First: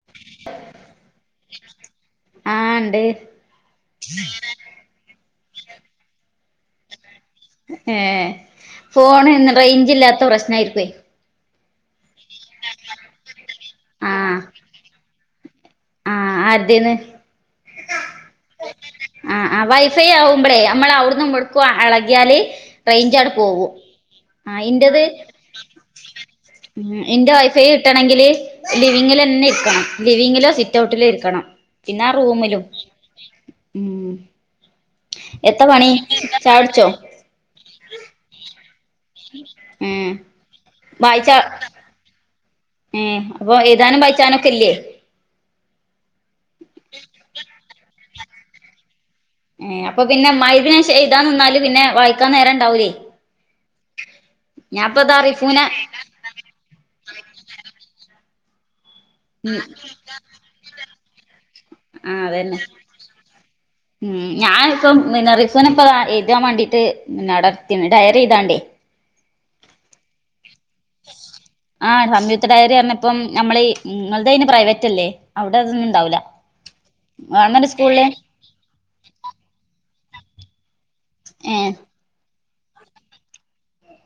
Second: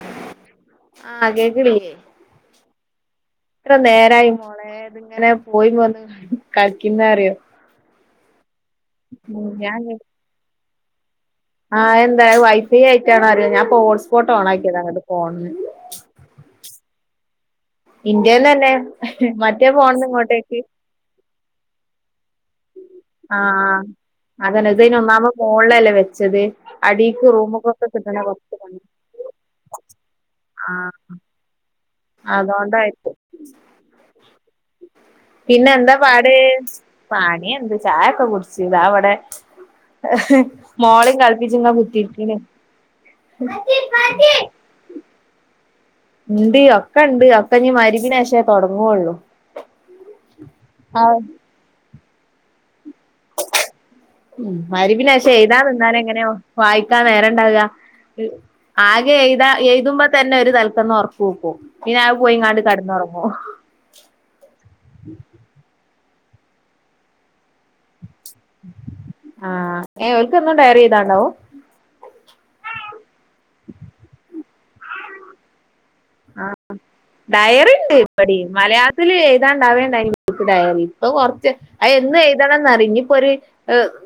[unintelligible] ആഹ് കേക്ക്ണില്ലേ? ആഹ് ഇണ്ട് എത്ര നേരായി മോളേ ഇതിങ്ങനെ പോയിം വന്നും കളിക്ക്ന്നറിയോ ഏഹ് ഫോണ് ന്ന ഞാൻ റൈഞ്ചില്ലാത്ത പ്രശ്നായിരിക്കയ് ആഹ് എന്താ വൈഫൈ ആയിട്ടാണോ അറീല ഞാൻപ്പോ ഹോട്സ്പോട്ട് ആഹ് ഓണാക്യെതാ ഫോണ്ന്നപ്പോ ആഹ് ആര്തീന്ന്? ഇന്റേന്ന് തന്നെ ആ ആ മറ്റേ ഫോണിന്ന് വൈഫൈ ആവുമ്പളേ ഇങ്ങോട്ടേക്ക് നമ്മളവ്ട്ന്നും ഇബട്ന്നും എളകിയാല് റെയ്ഞ്ചാട് പോകൂം ആഹ് ആ അതന്നെ ഇത് അയിന് ഇന്റത്, ഒന്നാമത് മോളിലല്ലേ വെച്ചത് അടീക്ക് ഇന്റെ വൈഫെ റൂമ്ക്കൊക്കെ കിട്ടണ കിട്ടണങ്കില് കൊറച്ച് പണി ലിവിങ്ങിലെന്നെ ഇരിക്കണം. ലിവിങ്ങിലോ ആഹ് സിറ്റൗട്ടിലോ ഇരിക്കണം. പിന്നാ റൂമിലും അതോണ്ടായിരിക്കും ഉം. എത്ത പണി, ചായുട്ച്ചോ? പണ്യെന്ത് ചായൊക്കെ കുട്ച്ചു. ച്ച്, താവടെ ഏഹ് മോളിം വായിച്ച കൾപ്പിച്ച് വ്ടെ കുത്തിര്ക്ക്ണ്. ഏഹ് അപ്പൊ എയ്താനും വായ്ച്ചാനൊക്കെല്ലേ? ഇണ്ട്, ഒക്കെണ്ട്. ഒക്കെഞ്ഞ് മയിരിബിനേഷേ തൊട്ങ്ങൊള്ളു. ഏഹ് അപ്പൊ പിന്നെ മഅ് രിബിനേഷം എയ്താൻ നിന്നാല് പിന്നെ വായിക്കാൻ നേര- ണ്ടാവൂലേയ്. ഉം, മഅരിബിനേഷം എയ്താൻ നിന്നാലെങ്ങനെ വായിക്കാൻ നേരണ്ടാവ? ആകെ എഴ്താ, ഉം എയ്തുമ്പ തന്നെ ഒരു തലക്കന്ന് ഒറക്കൂക്കും. ആഹ് അതന്നെ. ഉം ഞാനിപ്പം, [unintelligible] എയ്താ മ്മാണ്ടീട്ട് [unintelligible] ഡയറി എയ്താണ്ടേ ആഹ് ഏ ഓൽകെന്നും ഡയറി എയ്താണ്ടാവും? ആ സംയുക്‌ത ഡയറി പർഞ്ഞ്പ്പം നമ്മളെ ഇങ്ങൾതയ്ന് പ്രൈവറ്റല്ലെ, അവ്ടതൊന്നുണ്ടാവൂല. ആഹ് ഡയറിണ്ട് ഇബടിം. മലയാളത്തില് എയ്താണ്ടവേണ്ട [unintelligible] ഡയറി. പ്പൊ കൊറച്ച് ഏഹ് അയ് [unintelligible] [unintelligible] ണന്നറിഞ്ഞ് പ്പൊര്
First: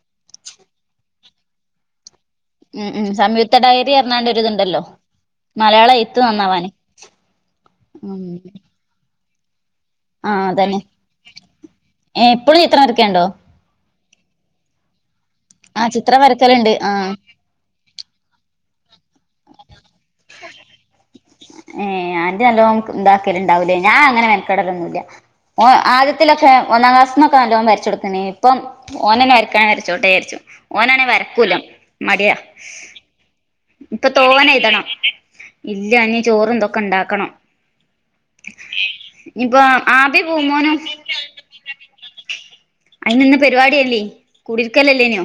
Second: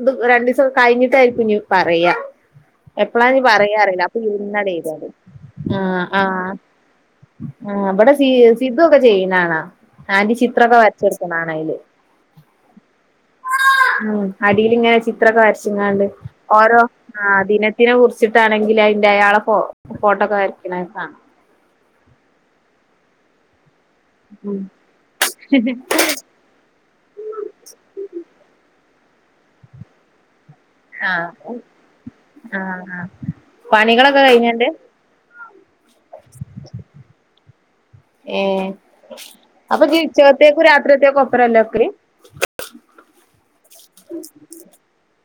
ഇത് രണ്ടീസം കഴിഞ്ഞിട്ടായിരിക്കും നി പറയാ. ഉം ഉം എപ്പളാഞ്ഞ് സംയുക്ത ഡയറി പറയാറീല അപ്പൊ പറഞ്ഞാണ്ട് ഇരുന്നാണ് ഒരിതുണ്ടല്ലോ എഴുത [unintelligible] മലയാളം ആഹ് എഴുത്ത് ആഹ്. നന്നാവാന് ആ ബ്ടെ ഉം സി സിദ്ധൊക്കെ ചെയ്യ്ണാണ ആന്റി ആഹ് ചിത്രൊക്കെ അതന്നെ വരച്ചൊട്ക്ക്ണാണയ്ല് ഏഹ് ഇപ്പളും ചിത്രം വരക്കലുണ്ടോ [inaudible] ഉം അടീലിങ്ങനെ ചിത്രൊക്കെ ആഹ് വരച്ച്ങ്ങാണ്ട് ചിത്രം വരക്കലുണ്ട് ഓരോ ആഹ് ആ അതിന് തിനെ കുറിച്ചിട്ടാണെങ്കില് അയ്ന്റെ അയാളെ ഫൊ ഫോട്ടോക്കെ വര്ക്ക്ണ ആ. ഏഹ്, ആന്റി നല്ലോം ക് ണ്ടാക്കല്ണ്ടാവൂലേ? ഞാ അങ്ങനെ മെൻക്കടലൊന്നുംല്ല. ഓ ആദ്യ [unintelligible] ഒന്നാം ക്ലാസ്ന്നൊക്കെ നല്ലോം വരച്ചൊട്ക്ക്ണ്ടായീനി, ഇപ്പം ഓനെന്നെ വരക്കാണേൽ വരച്ചോട്ടെചാര്ച്ചു. ഓനാണേ ആഹ് വരക്കൂല്ല. മടിയാ ആഹ് ആഹ് ഇപ്പൊ പണികളൊക്കെ കഴിഞ്ഞണ്ട് തോനെയ്തണം. ഇല്ല, ഇനി ചോറും തൊക്കെ ഇണ്ടാക്കണം. ഏഹ് ഇനിയിപ്പോ അപ്പൊ ജ് ആബി ഉച്ചക്കത്തേക്കും പൂമോനും രാത്രിത്തേക്കും ഒപ്പരല്ലെ വെക്കല്? അയ്ന് ന്ന് പരിവാടിയല്ലേ കുടിരിക്കലല്ലേനൊ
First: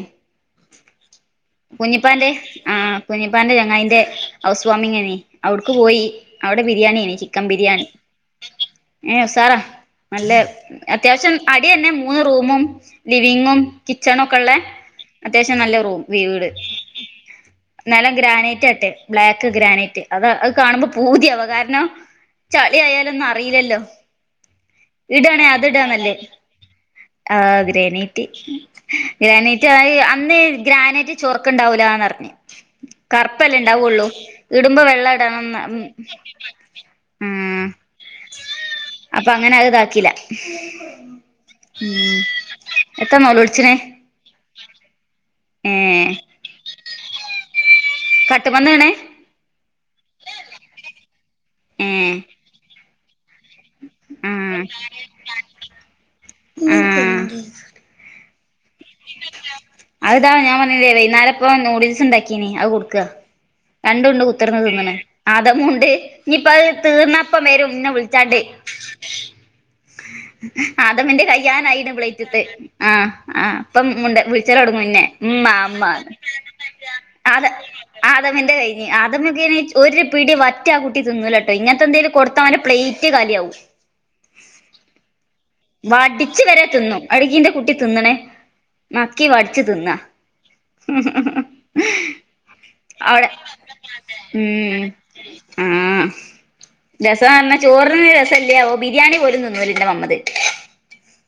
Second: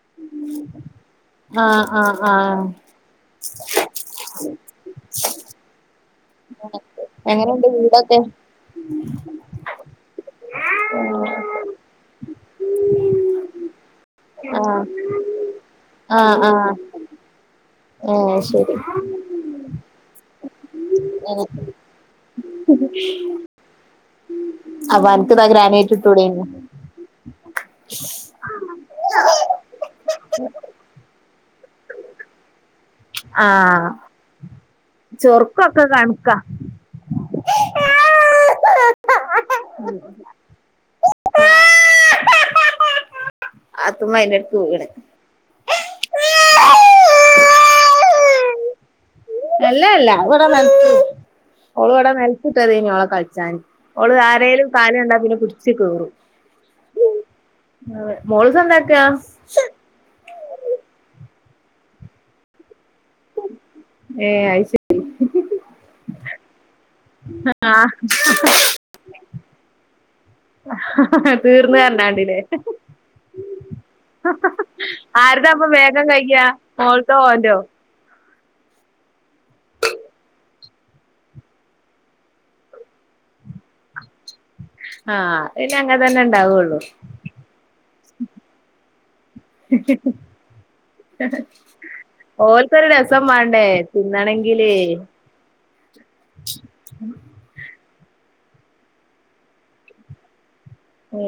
ആഹ് ആഹ് കുഞ്ഞിപ്പാന്റെ ആഹ്, കുഞ്ഞിപ്പാന്റെ ചെങ്ങായിന്റെ ഹൗസ് വാമിംങേനി അവ്ട്ക്ക് പോയീ. അവ്ടെ ബിരിയാണ്യേനി, ചിക്കൻ എങ്ങനെയുണ്ട് ബിരിയാണി വീടൊക്കെ ഏഹ് ഉസാറാ നല്ല ആഹ് അത്യാവശ്യം അടിയന്നെ മൂന്ന് റൂമും ലിവിങ്ങും, കിച്ചൻ ഒക്കെള്ളെ അത്യാവശ്യം നല്ല റൂം. ആഹ് ആഹ് നെലം ഏഹ് ശരി ഗ്രാനൈറ്റാട്ടെ ബ്ലാക്ക് ഗ്രാനൈറ്റ്, അത് അത് കാണുമ്പോ പൂതിയാവ കാരണം ചളി ആയാലൊന്നും അറീലല്ലോ അപ്പൊ അനക്ക് ഇടാണേ ഇതാ ഗ്രാനൈറ്റ് അത്ഇടാനല്ലെ. ഇട്ടൂടേനോ ആഹാ ഗ്രാനേറ്റ് ഗ്രാനേറ്റ് ആയി അന്നേ ഗ്രാനേറ്റ്. ഈ ചൊർക്ക്ണ്ടാവൂലാന്ന് അറിഞ്‌ കർപ്പല്ലെ ആഹ് ഇണ്ടാവുള്ളൂ ഇടുമ്പവെള്ള. വെള്ള ഇടണംന്നാ ചൊറുക്കൊക്കെ മ്മ്. കണക്കാ ഉം അപ്പ അങ്ങനെ അത് ഇതാക്കില. മ്മ് [unintelligible] തുമ് ആയിന്റെട്ക്ക്വീണ് ഏഹ്ഹ്. കാട്ടുപന്നിആണേ. അല്ല അല്ല ഇവിടെ നെൽത്ത് ഏ ഓളിവിടെ നെൽത്ത്ട്ടതെയ്ന്നു ഓളെ കളി. ചാന് ഓള് ആ ആരേലും കാല്കണ്ടാ പിന്നെ പിടിച്ച് കേറും. ആ മോള് മോളൂസ് എന്തെടുക്കാ. അതാണ് ഞാൻ പർഞ്ഞില്ലെ വെയ്ന്നാരം ഇപ്പ നൂഡിൽസ് ഉണ്ടാക്കീന് അത് കൊടുക്കാ. രണ്ടുഉണ്ട ഏ കുത്തിർന്ന് അയ്ശ തിന്നണ് ആദമൂണ്ട് ഇനിയിപ്പ അത് തീർന്നപ്പ വരും ആ ഇന്നെ വിളിച്ചാണ്ട്. [inaudible] ആദമിന്റെ തീർന്ന് കയ്യാണയിന് പറഞ്ഞാണ്ടില്ലേ പ്ലേറ്റത്ത് ആഹ ആഹ ഉം ഉണ്ട് ആരതാ അപ്പൊ വേഗം കഴിക്കാ മോൾതോ ഓന്റോ [unintelligible] ആദമിന്റെ കഴിഞ്ഞ് ആദമ് ഇതേനെ ഒരു പിടി വറ്റ് ആ കുട്ടി തിന്നൂലട്ട ഇങ്ങനത്തെ എന്തെലും കൊടുത്താലും ഓന്റെ പ്ലേറ്റ്. റ്റ് കാലിയാവും. ആഹ് വടിച്ച് വരെ തിന്നും അടുക്കിന്റെ കുട്ടി തിന്നണേ. നക്കി വടിച്ചു തിന്നാ. ഹ്ഹ് ഓൾക്കൊരു രസം അവിടെ വാണ്ടേ തിന്നണെങ്കില്. ആഹ രസാന്നാ ചോറിന് രസഇല്യാ ഓ ബിരിയാണി പോലും തിന്നൂല്ല എന്റെ നമ്മത്. ഏ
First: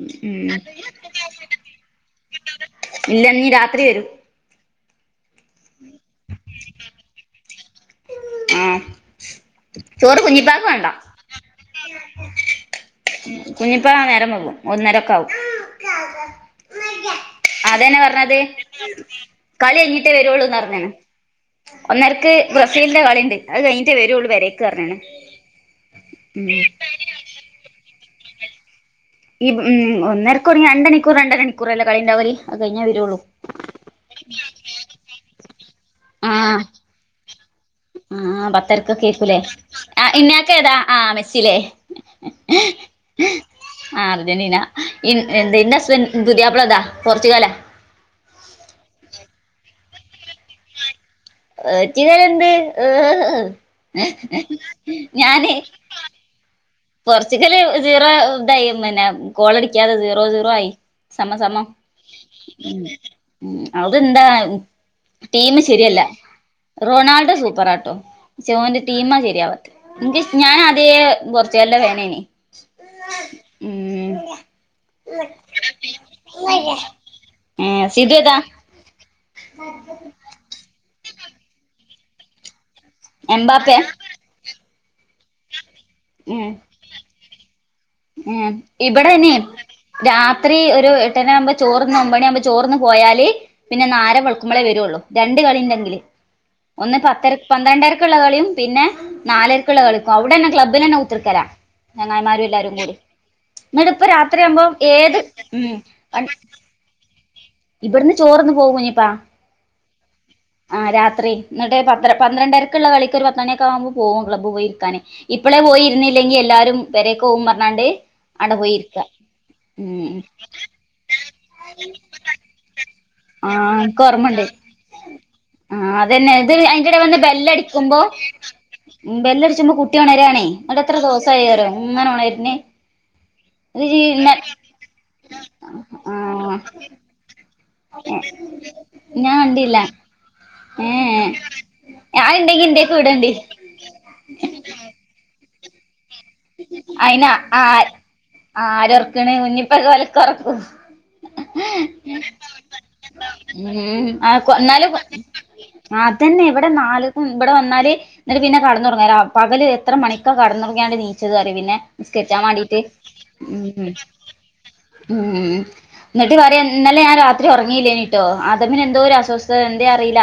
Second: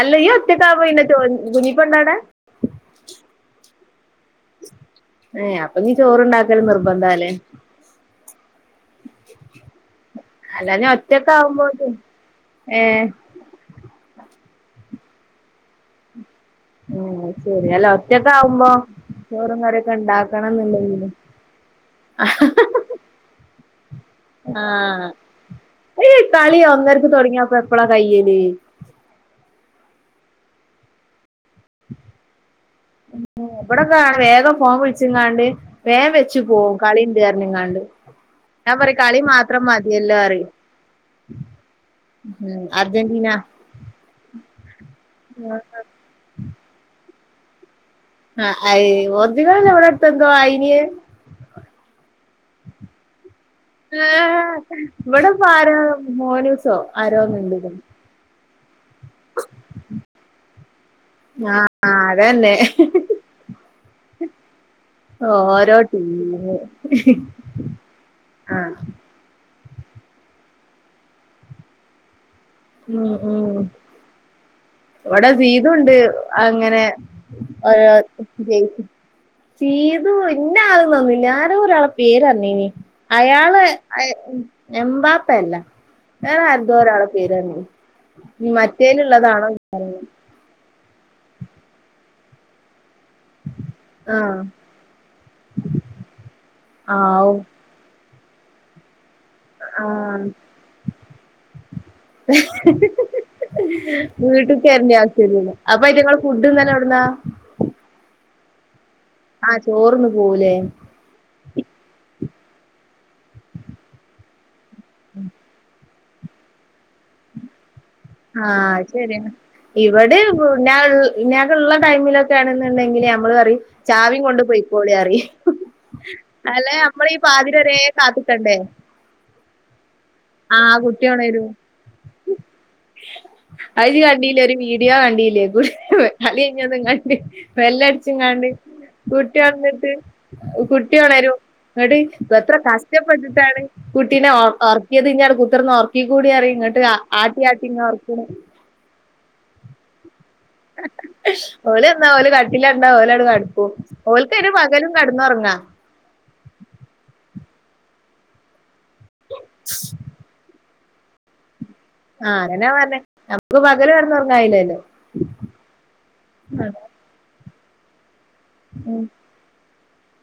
അല്ല ഈ ഉം ഒറ്റക്കാവുമ്പോ പിന്നെ ചോ കുഞ്ഞിപെണ്ണ് എവിടെ. ഇല്ല ഇനി രാത്രി വരും. ഏയ് അപ്പൊനീ ചോറുണ്ടാക്കൽ നിർബന്ധല്ലേ. ആഹാ ചോറ് കുഞ്ഞിപ്പാക്ക് വേണ്ട. [unintelligible] ഏഹ്ഹ്. കുഞ്ഞിപ്പ നേരം പോവും ഒന്നരൊക്കെ ആവും. ശരി അല്ല അതന്നെ പറഞ്ഞത് ഒറ്റക്കാവുമ്പോ ചോറും കളി കറിയൊക്കെ കഴഞ്ഞിട്ടേ വരുള്ളൂന്ന് പറഞ്ഞാണ്. ഉണ്ടാക്കണംന്നുണ്ടെങ്കില് ഒന്നരക്ക് ബ്രസീലിന്റെ കളിണ്ട് അത് കഴിഞ്ഞിട്ടേ വരൂള്ളൂ. ആഹ ഈ ഉം കളി ഒന്നരക്ക് തുടങ്ങിയപ്പ എപ്പളാ കഴിയല്. ഈ ഉം ഒന്നരക്ക് തൊടങ്ങിയ രണ്ട് മണിക്കൂർ രണ്ടഅര മണിക്കൂർ അല്ലേ കാലിണ്ടാവൽ അത് കഴിഞ്ഞേ വരുള്ളൂ. ഇവിടൊക്കെ ആണ് വേഗം ഫോം വിളിച്ചിങ്ങാണ്ട് വേഗം വെച്ചു പോകവും കളിണ്ട്പറഞ്ഞുങ്ങാണ്ട്. ആഹ പത്തരക്ക് കേൾകൂലെ ആ പറയും ഇങ്ങൾക്ക് ഏതാ ആ മെസ്സിലേ. ഉം അർജന്റീന ഏഹ്ഏഹ് ആഹാ അർജന്റീന ഇ എന്ത് ഇസ്രായേൽ. പുതിയാപ്ല അല്ല പോർച്ചചുഗാലാ. ആഹ അയി ഒധിക എവിടെ എടുത്ത എന്തോ ആയിന്. പോർച്ചുഗലെന്ത്‌ ഹ്ഹ്ഹ്. ആ ഇവിടെഇപ്പ ആരാണ് മോനൂസോ. പോർച്ചുഗല് ആരോന്നുണ്ട് സീറോ ഇതായി പിന്നെ കോളടിക്കാതെ സീറോ സീറോ ആയി. സമ സമം ആഹാ അതന്നെ ഇഹിഹ്. ഉം അത് എന്താ ഉം. ടീം ഓരോ ശരിയല്ല ടീമ് റൊണാൾഡോ സൂപ്പറാട്ടോ പക്ഷെ ഓന്റെ ടീമാ ശരിയാവാത്തെ. എ ഞാൻാദ്യ പോർച്ചുഗലന്റെ വേനേനി ഉം ഉം. ഇവിടെ [unintelligible] അങ്ങനെ ഏഹ് സിതു ഏതാ ഒരജയിച്ച. സീതു ഇന്ന ആളെ പറഞ്ഞില്ല ആരോ ഒരാളെ പേര് അറിഞ്ഞീനി അയാള്. എംമ്പാപ്പയാ ഉം എമ്പാപ്പയല്ല വേറെ അരൂടോ ഒരാളെ പേര് പറഞ്ഞു. ഏ ഇബടെ അയിനി രാത്രി ഒരു എട്ടന് ആവുമ്പോ ചോറ്ന്ന് ഒമ്പണിയ ആവുമ്പോ ചോറ്ന്ന് പോയാല് പിന്നെന്നാര ആഹ് വെളുക്കുമ്പോളേ വരുള്ളൂ രണ്ട് കളിണ്ടെങ്കില് ഒന്ന് പത്തര ആവും പന്ത്രണ്ടര കളിയും പിന്നെ നാലേർക്കുള്ള കളിക്കും ആഹ് അവിടെ തന്നെ ക്ലബ്ബിൽ തന്നെ കുത്തിർക്കല ചങ്ങായിമാര് എല്ലാരും കൂടി എന്നിട്ട് ഇപ്പ വീട്ട്ക്ക് രാത്രിയാവുമ്പോ വരണ്ട ഏത് ആവശ്യല്ലല്ലോ അപ്പൊ അയ്റ്റങ്ങള് ഉ ഫുഡ് ഇന്നലെ എവിട്ന്നാ ഇവിടുന്ന് ചോറന്ന് പോകും കുഞ്ഞിപ്പാ ആ ചോർന്ന് പോവുലേ രാത്രി എന്നിട്ട് പത്ത പന്ത്രണ്ടരക്കുള്ള കളിക്ക് ഒരു പ മണൊക്കെ ആവുമ്പോ പോവും ക്ലബ്ബ് പോയിരിക്കാന് ഇപ്പോളേ പോയിരുന്നില്ലെങ്കി എല്ലാരും വരെക്ക പോവും പറഞ്ഞാണ്ട് ആ ആടെ പോയി ഇരിക്ക ശരിയ ഉം ഇവിടെ ഞാൻ ഞ ക്കള്ള ടൈമിലൊക്കെ ണുന്നുണ്ടെങ്കിൽ നമ്മള് പറി ആഹ് ചാവിം കൊണ്ട് പോയിക്കോളി പറീം ആ അതന്നെ ഇത് അയിന്റെടടെ വന്ന് വരെ ബെല്ലടിക്കുമ്പോ കാത്ത്ക്കണ്ടേ ബെല്ലടിച്ചുമ്പോ കുട്ടി ഉണരാണേ ആഹ് ന്നിട്ട് എത്ര കുട്ടി ദോസ ആയി ന്നറിയോ ഇങ്ങനെ ഉണർന്നെ അ ഇ കണ്ടീല്ലേ ഒരു വീഡിയോ കണ്ടില്ലേ കളി ആഹ് കഴിഞ്ഞ് വന്നാണ്ട് വെല്ല അടിച് ങ്ങാണ്ട് ഞാൻ കുട്ടി കണ്ടില്ല ഒൺന്ന്ട്ട് കുട്ടി ഏഹ് ഒണരും എന്നട്ട് എത്ര അത്ണ്ടെങ്കി ഇന്റെക്ക് വിടണ്ടി കസ്റ്റപ്പെട്ടിട്ടാണ് കുട്ടീനെ ഒ ഒർ ത് ഇടെ കുത്തിർന്ന് ഉറക്ക കൂടി അറി ഇങ്ങോട്ട് അയിന് ആട്ടിയാട്ടി ഇങ്ങ ഉറക്ക ആ ആരോറക്കണ് കുഞ്ഞിപ്പൊക്കെ ഒലക്ക ഉറക്കും ഓല് വന്നാ ഓല് കട്ടില് കണ്ടാ ഓലട കടക്കും ഉം ആ ഓൽക്കയ്ന് പകലും ന്നാലും കെടന്നുറങ്ങാ അതന്നെ ഇവിടെ ന്നാല് നാല്ക്കും ഇവിടെ വന്നാല് എന്നിട്ട് പിന്നെ കടന്ന തുടങ്ങ പകല് എത്ര മണിക്കാ കെടന്നോറ നീച്ചത് അറി പിന്നെ ആഹ് നിസ്കരിച്ചാൻ അതന്നെ വേണ്ടിട്ട് പറഞ്ഞെ നമുക്ക് പകല് കടന്നുറങ്ങായില്ലല്ലോ എന്നിട്ട് പറിയ ഇന്നലെ ഞാൻ രാ രി ഉറങ്ങിയില്ലേനീട്ടോ ആദമിന് എന്തോ ഒരു അസ്വസ്ഥത എന്തേ അറില്ല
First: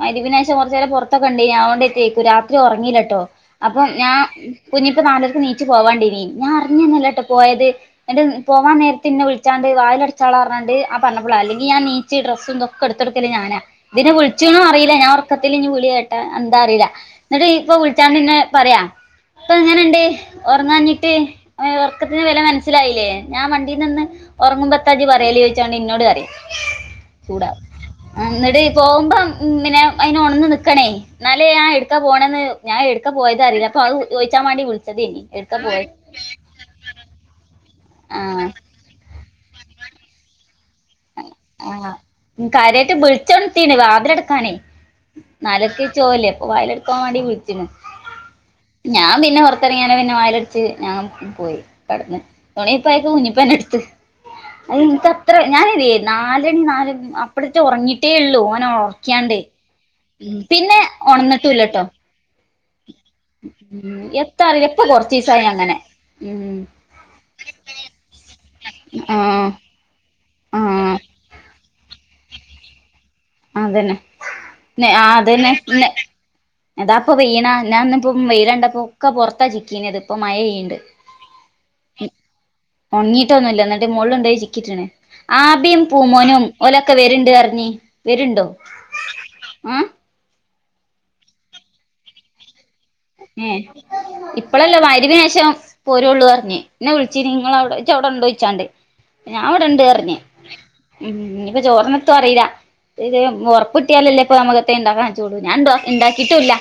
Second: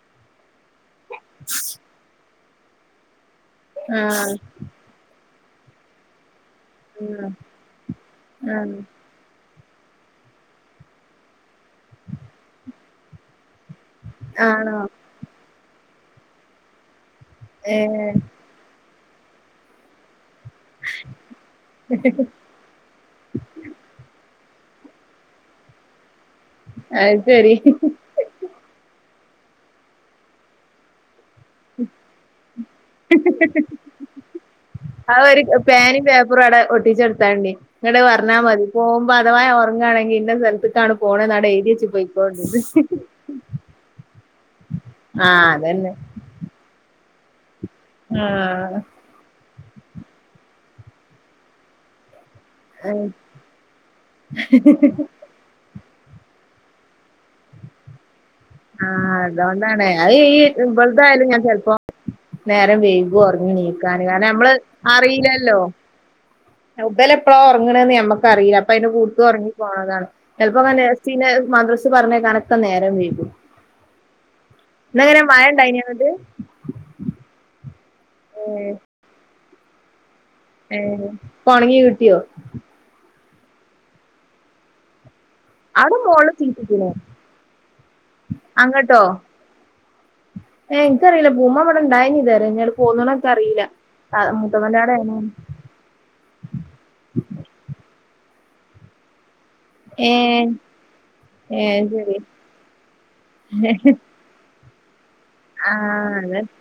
മയിരിബിനെശം കുറച്ചു നേരെം പുറത്തൊക്കെ ഇണ്ടേനി അ ഓണ്ടറ്റെക്കും എത്തിയേക്കു രാത്രി ഉറങ്ങിലട്ടോ അപ്പം ഞാൻ ആഹ് കുഞ്ഞിപ്പ നാലേര്ക്ക് നീച്ചു പോവാണ്ടേനി ഞ്ഞാ റിഞ്ഞന്നല്ല ട്ടോ പോയത് എന്റെ എ പോവാൻ ആഹ് നേര പിന്നെ വിളിച്ചാണ്ട് വാൽ അടച്ചാള പറഞ്ഞാണ്ട് ആ പറഞ പൊള അല്ലെങ്ക ഞാ നീച്ചി ഡ്രസ്സസ് ക്കെ എടുക്കല്ലേ ഞാനാ ഇതിനെ വിളിച്ചും ആണോ അറില്ല ഞാൻ ഉറക്കത്തിത്തില് ഇ വിളി കേട്ടാ എന്താ അറില്ല എന്നിട്ട് ഇപ്പൊ ഏഹ് വിളിച്ചാണ്ട്ന്നെ പറയാ ഇപ്പൊ എങ്ങനെണ്ട് ഒറക്കാഞ്ഞിട്ട് ഉറക്കത്തിന് വില മന മനസ്സിലായില്ലേ ഞാൻ വണ്ടിയി നിന്ന് ഉറങ്ങുമ്പോത്ത ഇജ് പറയല് ചോയിച്ചാണ്ട് ഇന്നോട് പറിയ അയ് ശെരി. എന്നിട് പോകുമ്പം പിന്നെ അയിന് ഒണന്ന് നിക്കണേ? ന്നാലേ ഞാൻ എടുക്ക പോണന്ന് ഞാൻ എടുക്കാ പോയതറില്ല അപ്പൊ അത് ചോദിച്ചാൻ മാണ്ടി വിളിച്ചതേനി. ര് എടുക്കാ പോയത് പേനിം പേപ്പറും അവിടെ ഒട്ടിച്ചെടുത്താണ്ടി ഇങ്ങട്ട്വഞ്ഞാൽ ആഹ് മതി പോ ഇപ്പ അധവാ ഒറങ്ങാണെങ്കി ഇന്ന സ്ഥലത്തക്കാണ് പോണ നാ എഴുതിയച്ച് പൊയി കോണ്ടി വിളിച്ചൊ ണതീണ് വാതിലടക്കാനേ ആഹ് നാലണിക്ക് അതന്നെ നീച് പോവലേ അപ്പൊ വാതിലടക്കാൻ വേണ്ടി വിളിച്ചിണ്. ആ ഞാൻ പിന്നെ പുറത്തിറങ്ങിയാനെ പിന്നെ വായിലടിച്ച് ഞാൻ പോയി കിടന്ന്. തുണിം കുപ്പായൊക്കെ കുഞ്ഞിപ്പ ന്നെ ടുത്ത് അത്. ഞാനിതേ നാലണി നാല അപ്പടത്തെ ഉറങ്ങിട്ടേ ഉള്ളൂ. ഓനെ ആ ഉറക്കിയാണ്ട് അതോണ്ടാണ് അ ഈ പിന്നെ വലുതായാലും ഞാൻ ചെലപ്പോം. ഉണന്നിട്ടൂല്ലട്ടോ നേരം വൈകു ഉറങ്ങി ഉം നീക്കാന് കാര എത്താ നമ്മള് അറിയില്ല ഇപ്പൊ കൊറച്ച് ദിവസായി അറിയില്ലല്ലോ. അങ്ങനെ ഉം ഇബൽ എപ്പോഴാ ഒറങ്ങണ എന്ന്ഞമ്മക്കറില്ലല്ലോ അപ്പൊ അതിന്റെ കൂടത്തി ആഹ് ഒറങ്ങി പോണതാണ് ചെല്പ്പോ ആഹ് സിനെ മദ്രസ് പറഞ്ഞയക്കാനൊക്കെ നേരം വൈകും അതന്നെ ആ ഇന്നങ്ങനെ മഴ അതന്നെ ഇണ്ടായിനോ പിന്നെ അങ്ങട്ട് അതാപ്പൊ പെയ്യണ ഞാന് ഇന്നിപ്പം വെയിലണ്ടപ്പോക്കെ പുറത്താ ചിക്കീ നത്. ഇപ്പൊ മഴയ്യ്ണ്ട് ഏഹ് ഒണങ്ങി കിട്ടിയോ ഉണങ്ങിയിട്ടൊന്നുല്ല എന്നിട്ട് മോളിലൊണ്ടോയി ചിക്കിട്ട്ണ്. ആബിയും അവിടെ മോള് പൂമോനും ചീറ്റിക്ക്ണോ ഓലൊക്കെ വരുണ്ട് പറഞ്ഞ് വരുണ്ടോ ആ ഏ എനിക്കറിയില്ല പൂമ്പോൻ ഇവിടെണ്ടായിണ്ട് നി അങ്ങ്ണ്ട് പോ ഏ ഇപ്പളല്ല [unintelligible] നേഷം. പോരള്ളു പറഞ് ഇന്നെ വിളിച്ചി നി ഇങ്ങളവ്ടെ ഇജവ്വിടെണ്ടോ ചോച്ചാണ്ട് ഞാവ്ടെണ്ട് പറഞ്ഞ് ഏഹ് ഉം ഇനിപ്പൊ ഏഹ് ചോറിനെത്തോ ശരി അറീല്ല ഇത് ഉറപ്പിട്ടിയാലല്ലേ ഇപ്പൊ നമുക്ക്. [unintelligible] ഞാൻ ആഹ് അത് ണ്ടാക്കീട്ടൂല്ല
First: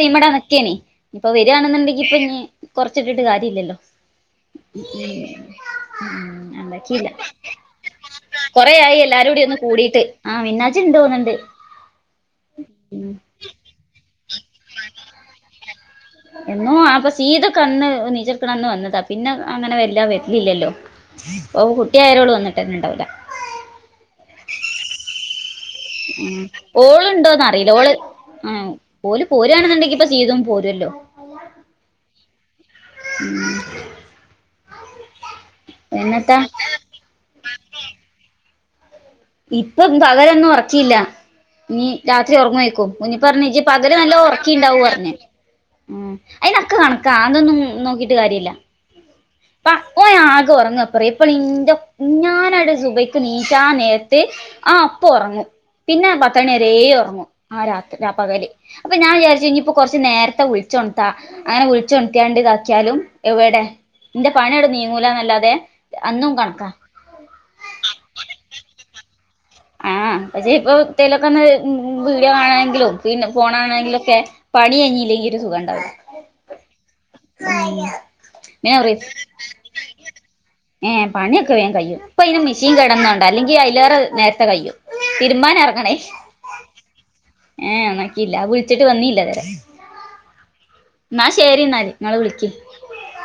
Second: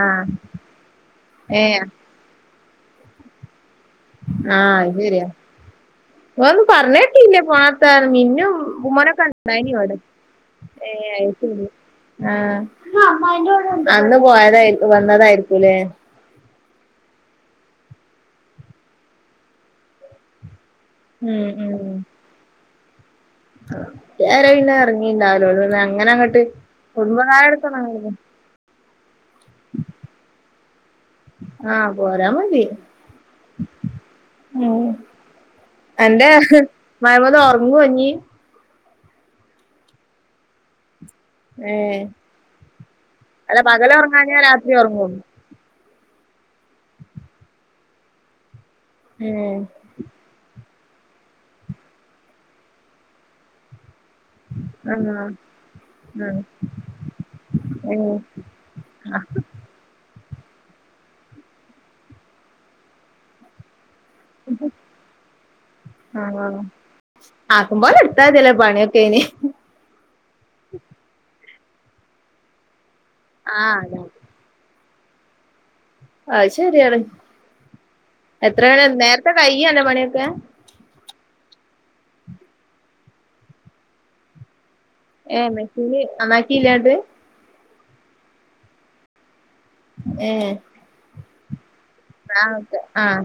ആഹ് നിക്കേ നി ഇപ്പൊ ഏഹ് വരാണ്ണെന്ന്ണ്ടെങ്കി ഇപ്പൊ കൊറച്ചിട്ട്ട് കാര്യ ഇല്ലല്ലോ. ആഹ് അത് ശരിയാ ഉം ഓനൊന്നും ഇണ്ടാക്കിയില്ല പറഞ്ഞേട്ടില്ല പോണത്ത മിന്നും കൊറേ പൂ ആയി മോനൊകെ എല്ലാരും കൂടി ഒന്ന് കൂടിയിട്ട് ആ മിന്നാജ് ഇണ്ട് തോന്ന്ണ്ട് ഉം [unintelligible] അന്ന് പോയതായി വന്നതായിരിക്കൂലേ? എന്നും അപ്പൊ സീതൊക്കെ അന്ന് നീച്ർക്ക്ണന്ന് വന്നതാ പിന്നെ അങ്ങനെ വല്ല വരലില്ലല്ലോ. ഓക്ക് കുട്ടി ആയരോള്വന്നിട്ട്ന്ന ഇണ്ടാവുല്ല. ര പിന്നെ ഇറങ്ങിണ്ടാവല്ലോ അ അങ്ങനെ അങ്ങട്ട് [unintelligible] ആഹ് ഓല് പോരാണെന്നുണ്ടെങ്കി ഇപ്പ സീതും പോരല്ലോ. ആഹ് പോരാമതി. [unintelligible] ഉം അന്റെ എന്നത്താ മയമത് ഒറങ്ങോ ഇഞ്ഞി. ഇപ്പ പകലൊന്നും ഒറക്കില്ല. ഇനി ഏഹ് രാത്രി ഒറങ്ങേക്കും കുഞ്ഞിപ്പറഞ്ഞു അല്ല ജജ് പകല് നല്ല ഉറങ്ങാഞ്ഞാ രാത്രി ഉറക്കിണ്ടാവു പറഞ്ഞ്. ഉറങ്ങും ഉം അയിനക്ക കണക്കാ അതൊന്നും നോക്കിട്ട് കാര്യല്ല. ഉം പ ഓ ആകെ ഉറങ്ങാ പറ ഇപ്പൊ ഇന്റെ ഞാനായിടെ സുബയ്ക്ക് നീച്ചാൻ നേ ആ അപ്പ ആഹ് ഒറങ്ങും പിന്നെ ആഹ് പത്തണി വരേ ഒറങ്ങും. ആ രാത് രാ ഏഹ് പ്പകല് അപ്പൊ ഞാൻ വിചാരിച്ചു ഇനി ഇപ്പൊ കുറച്ച് നേരത്തെ വിളിച്ച വിളിച്ചൊണത്താ അങ്ങനെ വിളിച്ചൊണത്തിയാണ്ട് ഇതാക്കിയാലും എവടെ. ഇന്റെ പണിങ്ങട് നീങ്ങൂല ന്നല്ലാതെ അന്നും കണക്കാ. ആക്കമ്പോലടുത്താതി ലോ പണിയൊക്കെ യിന് ആഹ് പക്ഷേ ഇപ്പൊ എതേലൊക്കെ ന്ന് വീഡിയോ കാണെങ്കിലും പിന്നെ ആഹ് ഫോണാണെങ്കിലൊക്കെ. പണികയിഞ്ഞില്ലെങ്കിൽ ഒരു സുഖണ്ടവുല. അത് ശെരിയാണ് എത്രേ നേരത്തെ കൈയ്യൊല്ലെ പണിയൊക്കെ ഏ പണിയൊക്കെ വേഗം കയും ഇപ്പൊ അയിന് മിഷീൻ കേടന്നോണ്ട അല്ലെങ്കിൽ അതിലേറെ നേരത്തെ കയും. ഏ മെഷീന് നന്നാക്കില്ലാ ങ്ങട്ട്. ഏ [unintelligible] വിളിച്ചിട്ട് വന്നീല്ല വരെ ഏ ന്നാ ശരി ന്നാല് ആഹ് ഓക്കെ ആഹ്